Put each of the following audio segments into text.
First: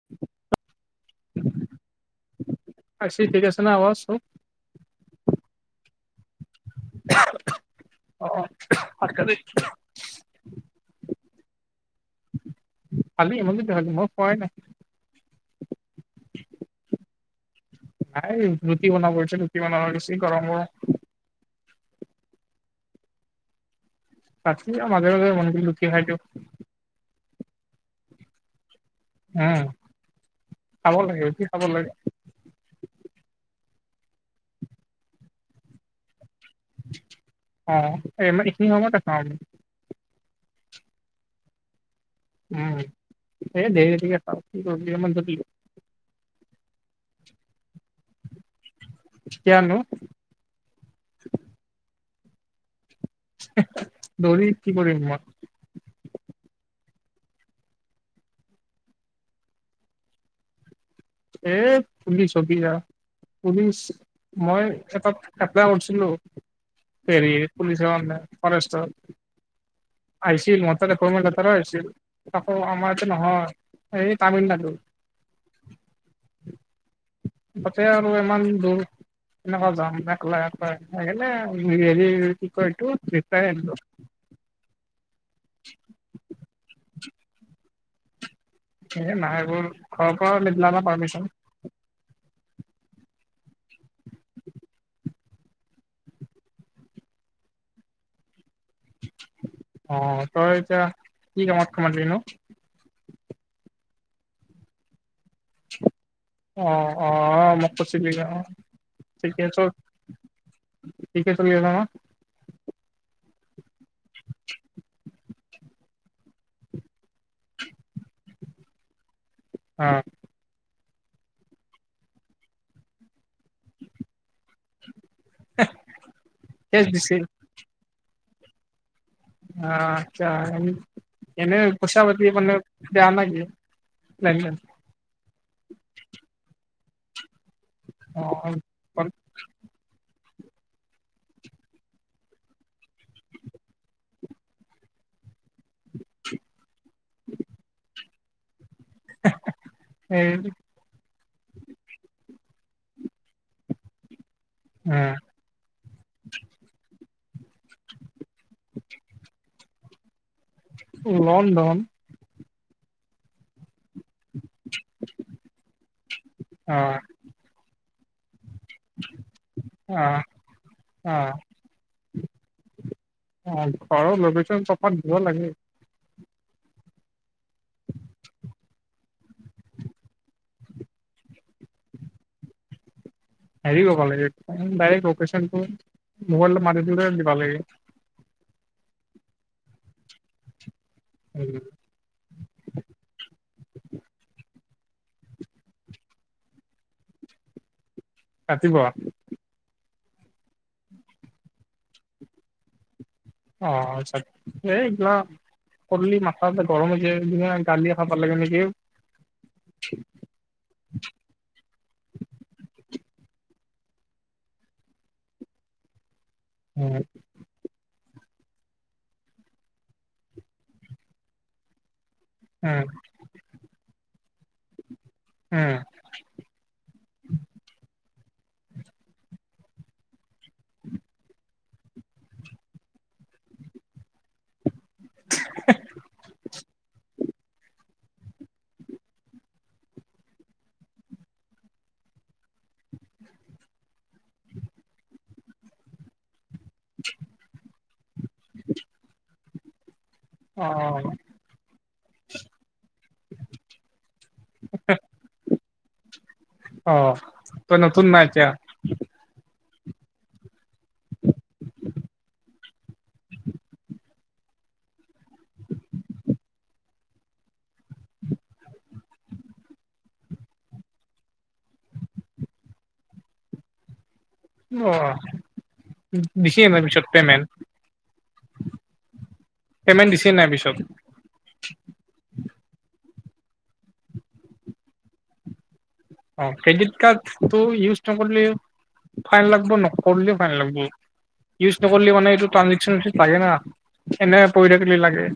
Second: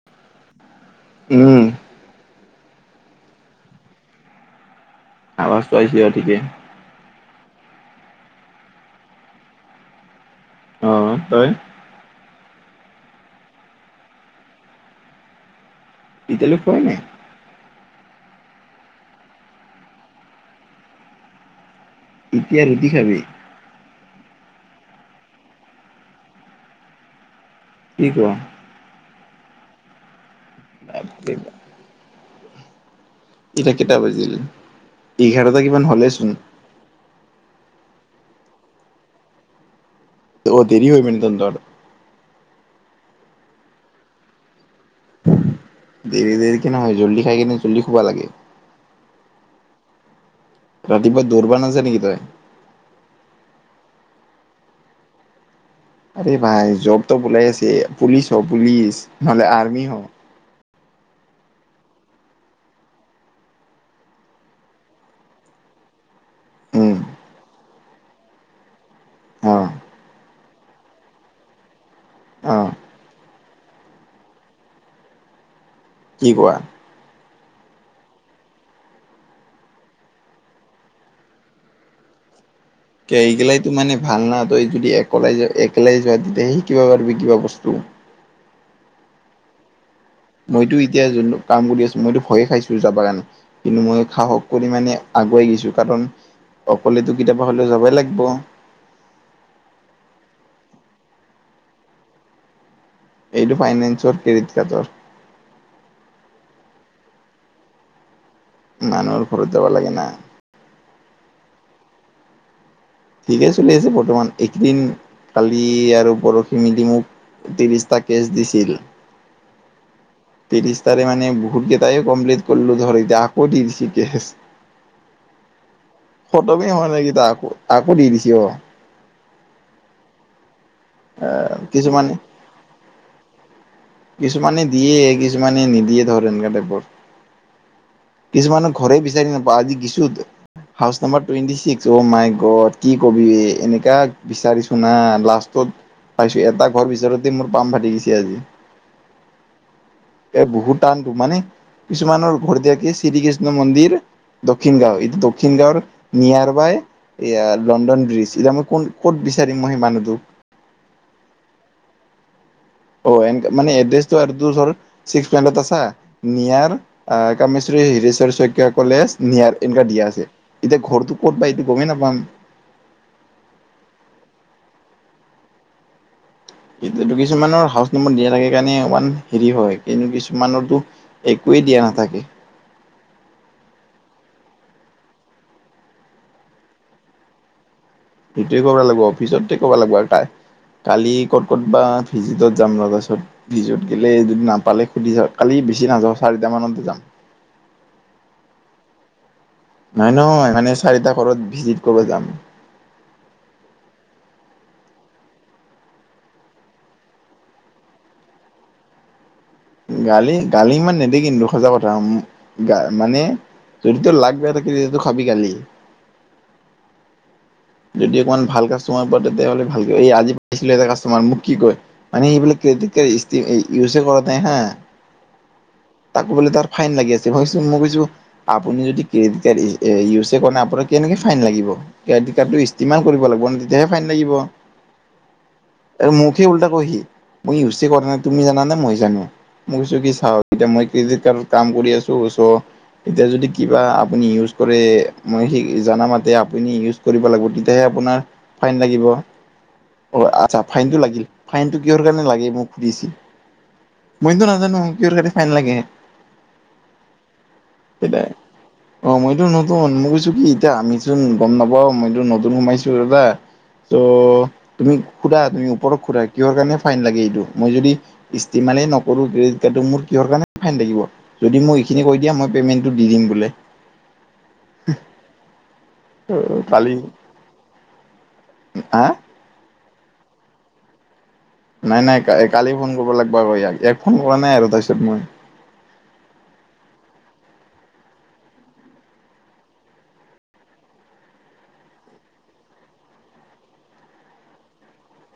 [unintelligible] উম আহিছে ঠিক আছে ন আৱাজটো আৱাজটো আহিছে অ ঠিকেই অ ভাত খালি অ তই খালি তহতি মই খোৱা নাই এতিয়ালৈ খোৱা‌ নাই নাই ৰুটি বনাব লৈছে ৰুটি বনাব লৈছে গৰম গৰম এতিয়া ৰুটি খাবি ৰাতি আৰু মাজে-মাজে [unintelligible] লুচি খাই দিওঁ। কি কোৱা? [inaudible] উম! খাব লাগে, বাপৰে ৰুটি বাপ। খাব লাগে। [unintelligible] এতিয়া কেইটা বাজিল? এঘাৰটা কিমান হ'লেই চোন। [unintelligible] অঁ ইমান এইখিনি সময়তে খাওঁ। [unintelligible] [unintelligible] অ দেৰি হয় মানে তহঁতৰ? উম! এই দেৰিকে [inaudible] খাওঁ কি কৰিবি [unintelligible] দেৰি-দেৰিকে নহয়, জল্দি খাই কিনে জল্দি শুব লাগে। [unintelligible] [unintelligible] কেতিয়া নো? ৰাতিপুৱা দৌৰব নাযায় নেকি তই? [unintelligible] [unintelligible] দৌৰি কি কৰিম মই? আৰে ভাই জব-তব ওলাই আছে। পুলিচ হ পুলিচ নহলে আৰ্মি হ। [unintelligible] এ পুলিচ হবি আৰু পুলিচ মই এটাত এপ্লাই কৰিছিলোঁ উম, [unintelligible] হেৰি পুলিচৰ অনলাইন ফৰেষ্টৰ। [unintelligible] অঁ [inaudible] আহিছিল মোৰ তাত এপণ্টনমেণ্ট লেটাৰো আহিছিলি। [unintelligible] আকৌ অ' আমাৰ এইয়াতে নহয় এই তামিলনাডু। [unintelligible] কি কোৱা? [inaudible] তাতে আৰু ইমান দূৰ? [unintelligible] এনেকুৱা যাম একেলে-একলে এনেই হেৰি কি কয় এইটো? [unintelligible] সেইগেলাইটো আহিলোঁ মানে ভাল নাহ তই যদি একেলাই যোৱা একেলাই যোৱা তেতিয়াহে শিকিব পাৰিবি কিবা বস্তু। [unintelligible] এ নাই এইবোৰ [unintelligible] মইতো এতিয়া যেনো [unintelligible] কাম কৰি আছোঁ। মইতো ভয়ে খাইছো যাব কাৰণে কিন্তু মই সাহস কৰি মানে আগুৱাই গৈছোঁ কাৰণ [unintelligible] অকলেতো কেতিয়াবা হ'লেও যাবই লাগিব। [unintelligible] [unintelligible] অঁ! তই এতিয়া কি কামত সোমালি নো? এইটো ফাইনেন্সৰ ক্ৰেডিট কাৰ্ডৰ। [unintelligible] [inaudible] অঁ-অঁ! মোক কৈছিলি যে অঁ। মানুহৰ ঘৰত যাব লাগে না। [unintelligible] ঠিকে চলি আছে ন? [unintelligible] ঠিকে চলি আছে বৰ্তমান। এইকেইদিন কালি আৰু পৰসি মিলি মোক [unintelligible] ত্ৰিশটা কেচ দিছিল। [unintelligible] অঁ! [inaudible] ত্ৰিছটাৰে মানে বহুতকেইটাই কমপ্লিট কৰিলো ধৰ এতিয়া আকৌ দি দিছে কেছ। [unintelligible] খটমেই কেচ হোৱা নাই দিছিল এইকেইটা আকৌ-আকৌ দি দিছে অ। [unintelligible] অঁ আ্তছা এনেই প‌ইচা কিছুমানে পাতি মানে দিয়া না কি? [unintelligible] দেন কিছুমানে দিয়ে, কিছুমানে নিদিয়ে ধৰ এনকা টাইপৰ। অ [unintelligible] কিছুমানৰ ঘৰে বিচাৰি নাপাওঁ আজি গৈছোঁ [unintelligible] house number twenty six oh' my god কি কবি এনেকা বিচাৰিছোঁ নাই লাষ্ট [unintelligible] লাষ্টতত পাইছোঁ। এটা ঘৰ বিচাৰোতে মোৰ পাম ফাটি গৈছে আজি। [unintelligible] [unintelligible] এ বহুত টানতো, মানে কিছুমানৰ ঘৰ দিয়া কি শ্ৰীকৃষ্ণ মন্দিৰ [unintelligible] দক্ষিণ গাঁও এইটো [unintelligible] দক্ষিণ গাঁৱৰ নিয়াৰ বাইয়ৰ লণ্ডন ব্ৰিজ। এতিয়া মই কোন ক'ত বিচাৰিম মই সেই মানুহটোক? [unintelligible] লণ্ডন? [unintelligible] অ এনকে মানে এড্ৰেছটো আৰু তোৰ ধৰ চিক্স [unintelligible] আছা নিয়াৰ অ আহ কামেশ্বৰী হিৰেশ্বৰ শইকীয়া কলেজ নিয়াৰ এনেকুৱা অ দিয়া আছে। এতিয়া অ ঘৰটো ক'ত বা এইটো গমেই নাপাম। অ ঘৰৰ লোকেচন [unintelligible] দিব লাগে এইটোৱেটো কিছুমানৰ হাউচ নম্বৰ দিয়া থাকে কাৰণে ওৱান হেৰি হয় কিন্তু কিছুমানৰতো একোৱেই দিয়া নাথাকে। হেৰি কৰিব লাগে ডাইৰেক্ট লেকেচনটো ম'বাইলত মাৰি দিওতে দিবা লাগে। সেইটোৱে কৰবা লাগব অফিচতে ক'বা লাগিব আৰু তাই কালি ক'ত উম ক'ত বা ভিজিটত যাম ৰ পাছত ভিজত গেলে যদি নাপালে সুধি যাওঁ কালি বেছি নাযাওঁ চাৰিটামানতে যাম। [unintelligible] নাই নয় মানে চাৰিটা ঘৰত ভিজিট কৰিব যাম। অ আচ্ছা [unintelligible] কৰলি মাথা চাথা গৰম হৈ যায় দুনিয়া গালিয়ে খাব লাগে নেকি গালি গালি ইমান নেদে কিন্তু সঁচা কথা উম গা মানে তোৰতো লাগ বেয়া থাকিলে তো খাবি গালি। হয় যদি অকমান ভাল কাষ্টমাৰ পোৱা তেতিয়াহলে ভালকৈ এই আজি পাইছিলো এটা কাষ্টমাৰ মোক কি কয় মানে এইবিলাক উম কেতিকে ইষ্টি ইউজে কৰা নাই হা উম তাকো বোলে তাৰ ফাইন লাগি আছে ভাবিছো মই কৈছো আপুনি যদি ক্ৰেডিট কাৰ্ড এ ইউজে কৰা নাই আপোনাক কেনেকে ফাইন লাগিব ক্ৰেডিট কাৰ্ডটো ইসষ্টেমাল কৰিব লাগিব ন তেতিয়াহে ফাইন লাগিব। আৰু মোকহে উল্টা কয় হি মই ইউচে কৰা নাই তুমি জানানে মই জানো মোক কৈছো কি চাও এতিয়া মই ক্ৰেডিট কাৰ্ডত কাম কৰি আছো চ এতিয়া যদি কিবা আপুনি ইউজ কৰে মই সেই জানামতে আপুনি ইউ- কৰিব লাগিব তেতিয়াহে আপোনাৰ ফাইন লাগিব অ আচ্ছা অ ফাইন টো লাগিল ফাইন টো কিহৰ কাৰণে লাগে মোক সুধিছিল মইতো নাজানো কিহৰ কাৰণে ফাইন লাগে অ তই নতুন না এতিয়া অ মইতো নতুন মই কৈছো কি এতিয়া আমিচোন গম নাপাওঁ মইতো নতুন সোমাইছো দাদা ত' তুমি সোধা তুমি ওপৰত সোধা কিহৰ কাৰণে ফাইন লাগে এইটো মই যদি ইসষ্টিমালেই নকৰো ডে যেতিয়া তো মোৰ কিহৰ কাৰণে ফাইন লাগিব। যদি মোক এইখিনি কৈ দিয়া মই পে'মেণ্টটো দি দিম বোলে। অ দিছে কালি পিছত পেমেণ্ট হা পেমেণ্ট দিছে নাই পিছত নাই নাই কা কালি ফোন কৰিব লাগিব আৰু ইয়াক ইয়াৰ ফোন কৰা নাই আৰু তাৰপিছত মই অ ক্ৰেডিট কাৰ্ডটো ইউজ নকৰিলে ফাইন লাগব নকৰিলেও ফাইন লাগব ইউজ নকৰিলে মানে এইটো ট্ৰানজেক্সনটোত লাগে না এনে পৰি থাকিল লাগে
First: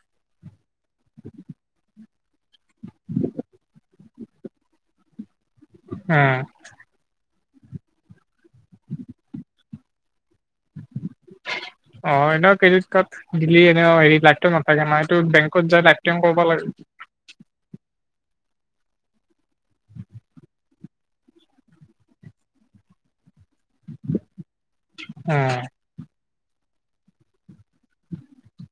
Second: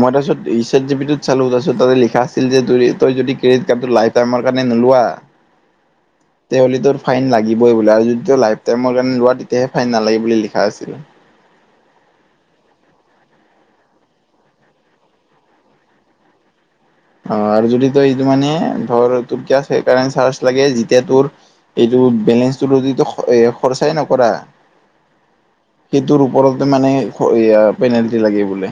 মই তাৰপাছত ই চেত জি পি টোত চালো তাৰ পিছত তাতে লিখা আছিল যে তোৰ এ তই যদি ক্ৰেডিট কাৰ্ডটো লাইফ ত আমাৰ কাৰণে নোলোৱা অ তেহ'লে তোৰ ফাইন লাগিবই বোলে আৰু যদি তোৰ লাইফ টাইমৰ কাৰনে লোৱা তেতিয়াহে ফাইন নালাগে বুলি লিখা আছিলে। অ এ ন ক্ৰেডিট কাৰ্ড দিলি এনেও হেৰি লাইফটো নাথাকে নহয় এইটো বেংকত যাই লাইফ টাইম কৰিব লাগে অ আৰু যদি তই এইটো মানে ধৰ তোৰ কি আছে সেইকাৰণে চাৰ্জ লাগে যেতিয়া তোৰ এইটো বেলেঞ্চটোতো যিটো স এ খৰচাই নকৰা সেইটোৰ ওপৰতে মানে এয়া পেনেল্টি লাগে বোলে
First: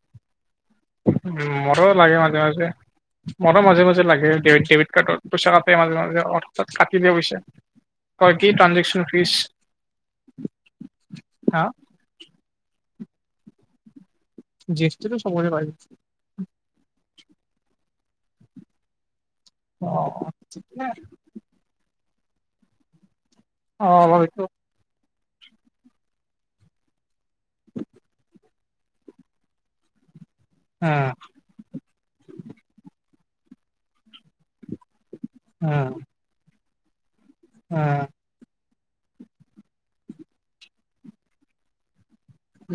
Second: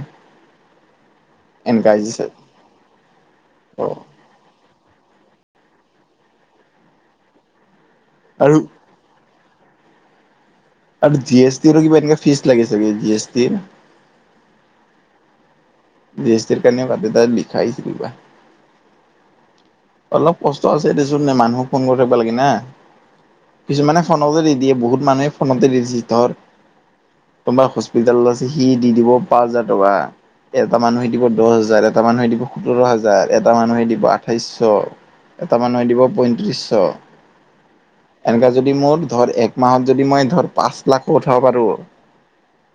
এনকাইজেছা- মন মাজে মাজে লাগে ডেবিত ডেবিট কাৰ্ডত পইচা কাতে মাজে মাজে অস্তাৎ কাটি নিয়ে বুইছে। কয় কি আৰু ট্ৰানঞ্জেকশ্যন ফিজ। আৰু জি এছ হা টি ৰ কিবা এনেকা ফিচ লাগে ছাগে জি এছ টিৰ। জি এছ টিটো চবৰে হয়। জি এছ টিৰ কাৰণেও কাতে তাত লিখায়ে ছিকিবা। অ অলপ কষ্ট আছে দেচোন নে মানুহ- ফন কৰি থাকব লাগে না অ কিছুমানে অলপ ফনকে এইটো দি দিয়ে বহুত মানুহে- পোনতে দিছি ধৰ তোমাৰ হস্পিতেলজ- সি দি দিব পাঁচ হাজাৰ টকা এটা মানুহে উম দিব দহ হাজাৰ এট- এটা মানুহে দিব সোতৰ হাজাৰ এটা মানুহে দিব আঠাইছশ এটা মানুহে দিব পঁয়ত্ৰিছ- ত- অঁ' এনেকা যদি মোৰ ধৰ এক মাহত যদি মই ধৰ পাঁচ লাখো উঠাব পাৰো-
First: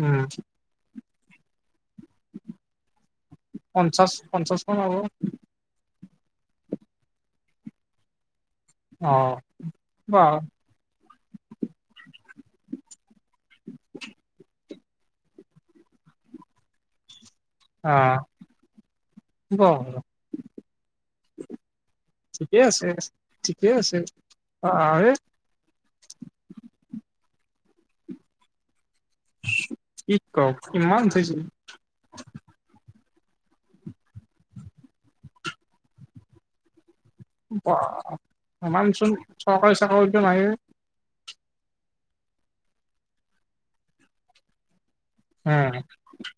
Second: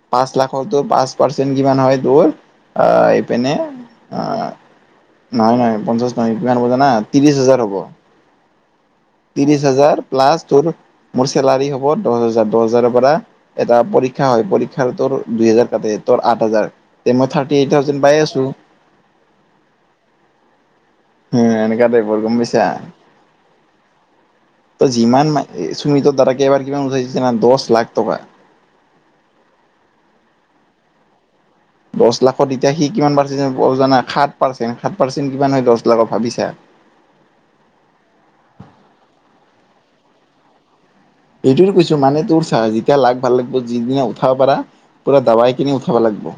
উম পাঁচ লাখৰটো পাঁচ পাৰ্চেন্ট কিমান হয়ত- টোৰ আ এইপিনে পঞ্চাশ আঁ- পঞ্চাশ মান হ'ব নহয় নহয় পঞ্চাশ নহয় কিমান হব জানা ত্ৰিশ হাজাৰ হ'ব। অ ত্ৰিশ হাজাৰ বাহ প্লাছ তোৰ মোৰ চেলাৰী হ'ব দহ হাজাৰ দহ হাজাৰৰ পৰা- এটা পৰীক্ষা হয় পৰীক্ষাৰ তোৰ দুই হাজাৰ কাটে তোৰ আঠ হাজাৰ- তে মই থাৰটি এইট থাউজেণ্ড পাই আছোঁ। ব সৰহ- উম এনেকা তাইপৰ গম পাইছা আছে ঠিকে আছে ত আৰে যিমান মাই- এই সুমিতৰ দ্বাৰা কেবাৰ কিমান উঠাইছে যানা দশ লাখ টকা। কি কওক, কিমান ধুইছিল। দচ লাখত এতিয়া সি কিমান পাৰচে জানা বজানা সাত পাৰ্চেণ্ট সাত পাৰ্চেণ্ট কিমান হয় দচ লাখ ভাবিছা। বা ইমানচোন চৰকাৰী চাকৰিটো নায়ে। এইটোৱে কৈছো মানে তোৰ চাহ যেতিয়া লাগ ভাল লাগিব যিদিনা উঠাব পাৰা- পুৰা দাবাই কিনি আঁ উঠাব লাগিব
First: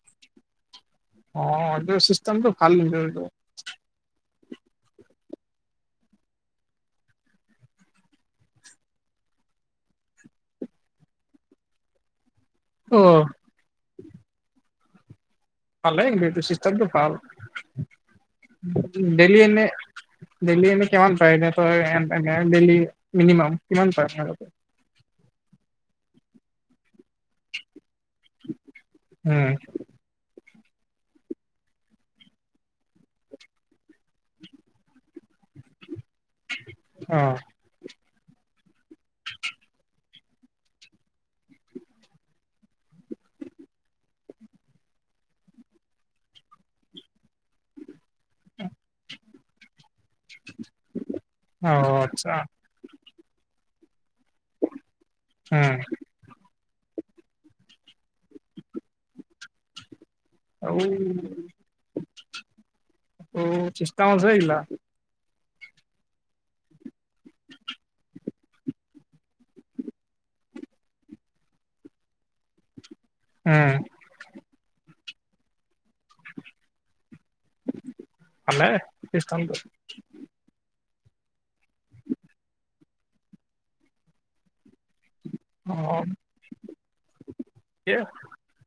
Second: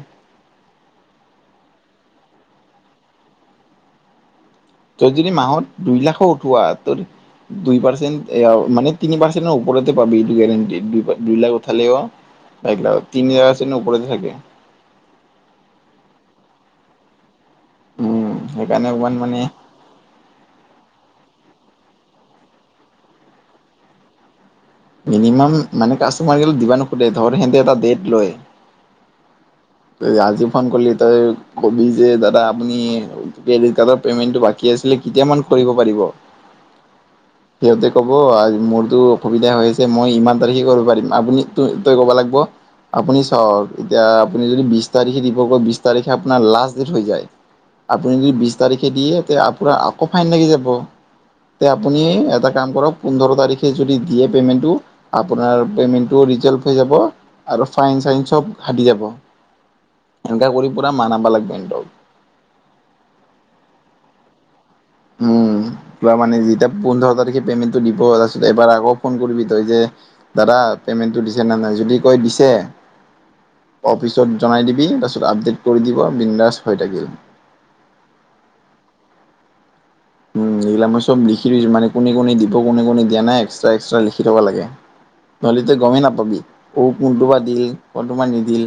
অঁ এটো চিষ্টমটো ভাল লাগিব। তই যদি মাহত দুই লাখো উঠোৱা তৰ- দুই পাৰ্চেট এ আও মানে তিনি পাৰ্চেণৰ ওপৰতে পাবি এইটো গেৰাণ্টিত দু দুই লাখ উঠালেও। একিলাও অ', তিনি আ তিন ওপৰতে থাকে। পালেং এইটো চিষ্টেম টো ভাল উম সেইকাৰণে অকমান ডেইলি মানে এনে- ডেইলি এনে কিমান পায় এনে ধৰ ডেইলি মিনিমাম কিমান পায় আপোনালোকে। মিনিমাম মানে কাষ্টমাৰ দিব নোখোধে ধৰ হেঁতে এটা ডেট লয়। উম'। ৰাজু ফন কৰিলি তই কবি যে দাদা আপুনি কালব- পেমেণ্টো বাকি আছিলে কিতিয়া মান কৰিব পাৰিব? অঁ' সিহঁতে ক'ব আই মোৰতো অসুবিধা হৈ আছে মই ইমান তাৰিখে কৰিব পাৰিম আপুনি ত তই ক'ব লাগিব- আপুনি চাওক ইতিয়া- আপুনি যদি বিছ তাৰিখে দিব ক বিছ তাৰিখে আপোনাৰ লাষ্ট ডেট হৈ যায়। আপুনি যদি বিছ তাৰিখে দিয়ে এতিয়া আপোনাৰ আকৌ ফাইন লাগি যাব। তে অ', আপুনি আচ্ছা এটা কাম কৰক পোন্ধৰ তাৰিখে যদি দিয়ে পেমেন্টো আপোনাৰ উম। পেমেন- টো ৰিজল্ট হৈ যাব আৰু ফাইন চাইন চব সাদি যাব। এনেকা কৰি অও পুৰা মানাবা লাগব ইহঁতক অ চিষ্টাম আছে গিলা। উম এইবাৰ মানে যেতিয়া পোন্ধৰ তাৰিখে পেমেন্টটো দিব তাৰপিছত এবাৰ আকৌ ফোন কৰিবি তই যে দাদা পেমেণ্টটো দিছেনে নাই? যদি কয় দিছে উম। অফিচত জনাই দিবি তাৰপিছত আপডেট কৰি দিব বিন্দাচ হৈ থাকিল। [unintelligible] উম এইবিলাক মই চব লিখি দিছোঁ মানে কোনে কোনে দিব কোনে কোনে দিয়া নাই এক্সট্ৰা এক্সট্ৰা লিখি থব লাগে। [unintelligible] নহ'লে তই গমেই অ', নাপাবি ঔ কোনটো বা দিল ঠিকে কোনটো বা নিদিল।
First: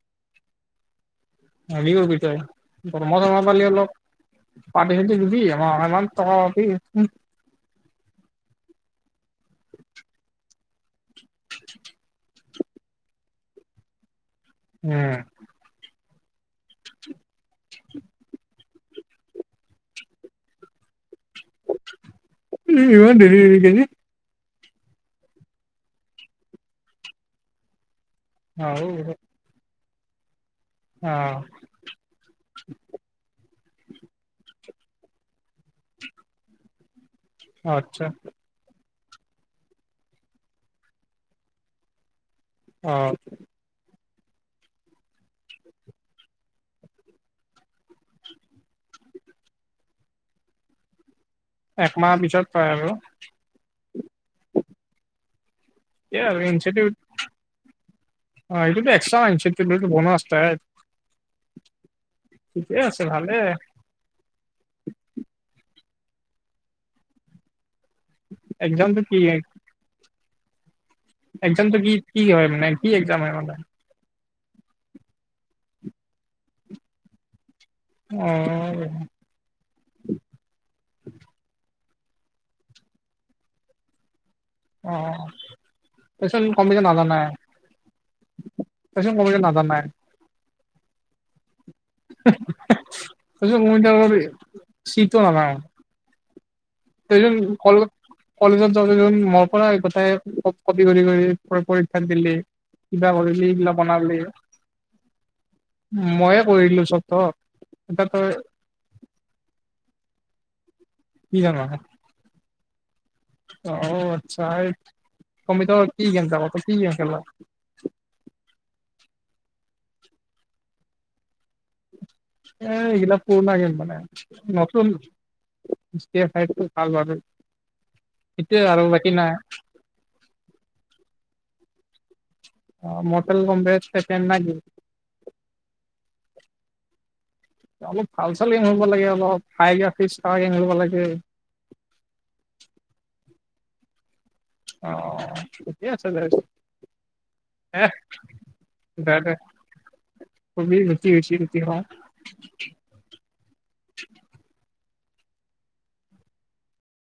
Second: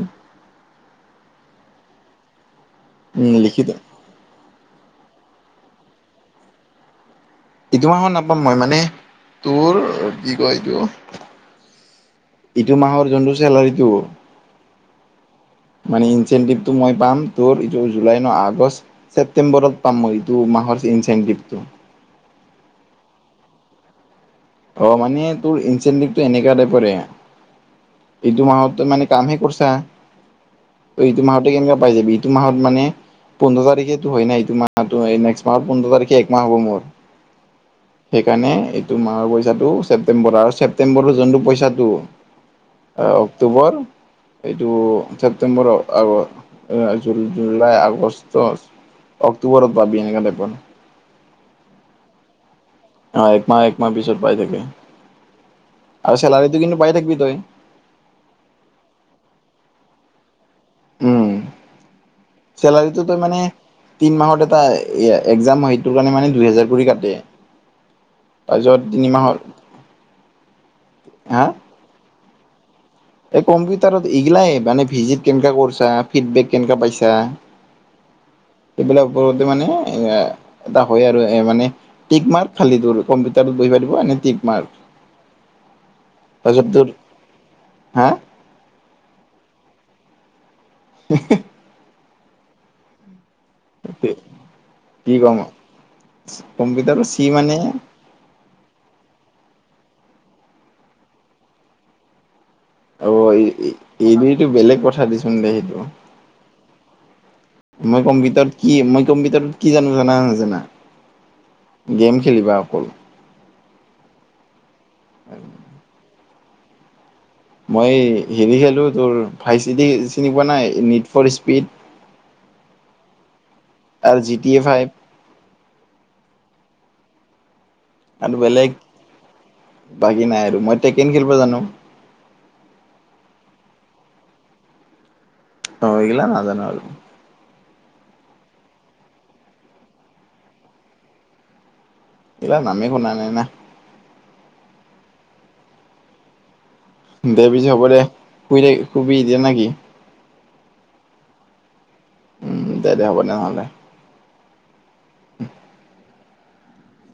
হেৰী কৰিবি তই গৰমত উম, আমাৰ লিখি থ ফালে অলপ পাতি খেতি দিবি আমাৰ সমান টকা পাবি। ইটো মাহৰ নাপাম মই মানে তোৰ কি কয় এইটো [unintelligible] ইটো মাহৰ যোনটো চেলাৰীটো? উম। মানে ইনচেনটিভটো মই পাম তোৰ এইটো জুলাই ন? আগষ্ট, ছেপ্তেম্বৰত পাম মই। টো মাহৰ ইনচেনটিভটো। কি ইমান দেৰিকে যে? অ মানে তোৰ ইনচেনটিভটো এনেকুৱা টাইপৰে। এইটো অ মাহতে মানে কামহে কৰিছা ত' এইটো মাহতে কেনেকুৱা পাই যাবি। ইটো মাহত মানে পোন্ধৰ তাৰিখে ধৰে না ইটো মাহত হয় নেক্সট মাহৰ পোন্ধৰ তাৰিখে এক মাহ হ'ব মোৰ। আচ্ছা সেইকাৰণে এইটো মাহৰ পইচা টো ছেপ্টেম্বৰ আৰু ছেপ্টেম্বৰৰ যোনটো পইচাটো অ অক্টোবৰ এইটো ছেপ্টেম্বৰ আগৰ এ জু জুলাই আগ আগষ্ট, অক্টোবৰত পাবি এনেকা টাইপৰ একমাহ পিছত পায় আৰু? অ' একমাহ একমাহ পিছত পাই থাকে। আৰু চেলাৰীটো কিন্তু পাই থাকিবি তই। [unintelligible] উম ঠিকে আছে চেলাৰীটো তই ভালে মানে তিন মাহত এটা এ একজাম হয় সেইটোৰ কাৰণে মানে দুহেজাৰ কৰি কাটে। তাৰপিছত এক্জামটো তিনিমাহৰ হা একজামটো কি কি হয় মানে? কি এক্জাম হয় এই মানে কম্পিউটাৰত এইগিলাই মানে ভিজিট কেনেকা কৰিছা ফিডবেক কেনেকা পাইছা। এইবিলাক অহ। ওপৰতে মানে এ এটা হয় আৰু এ মানে টিক মাৰ্ক খালি তোৰ কম্পিউটাৰত বহিব দিব এনে টিক মাৰ্ক। অ অ, তই চোন তাৰপিছত কম্পিউটাৰ তোৰ নাজানাই? হা তইচোন কম্পিউটাৰ নাজানাই? হে হে। পিছত মই তৰ চিটো নাই [unintelligible] কম্পিউটাৰ তই চোন কলেজ কলেজত যাওঁতে দেখোন মোৰ পৰাই গোটেই ক কপি কৰি কৰি পৰী পৰীক্ষাটো দিলি। কিবা অ এই কৰিলি এইবিলাক বনাব এইটো বেলেগ কথা দেচোন দে সেইটো। লাগে। ময়ে কৰি দিলোঁ চব তোৰ। মই কম্পিউটাৰত কি মই কম্পিউটাৰত কি জানো জানা নে নাজানা? কি জান গেম খেলিবা অকল অ' আচ্ছা এই কম্পিউটাৰত কি গেম ডাউনলোড কৰা কি গেম খেলা মই হেৰি খেলোঁ তোৰ ফাইভ চিটি চিনি পোৱা নাই নিট ফ'ৰ স্পীড এ এইগিলা পুৰণা গেম মানে আৰু জি টি এ ফাইভ নতুন [unintelligible] আৰু সেইটোয়ে বেলেগ বাকী নাই বাকী নাই আৰু মই ট্ৰেকেন খেলিব জানো অ' মটেল কম্বে ষ্টেচেণ্ড নাই দিওঁ অ এইগিলা নাজানো আৰু অলপ ভাল চাল গেম হ'ব লাগে অলপ হাইগ্ৰফিছ থকা গেম খেলিব লাগে এইগিলা নামে শুনা নাই না অ' ঠিকে আছে দে পিছে হ'ব দে শুই থাকি শুবি এতিয়া না কি শুবি ৰুতি হৈছে ৰুতি উম খোৱাৰ দে দে হ'ব দে নহ'লে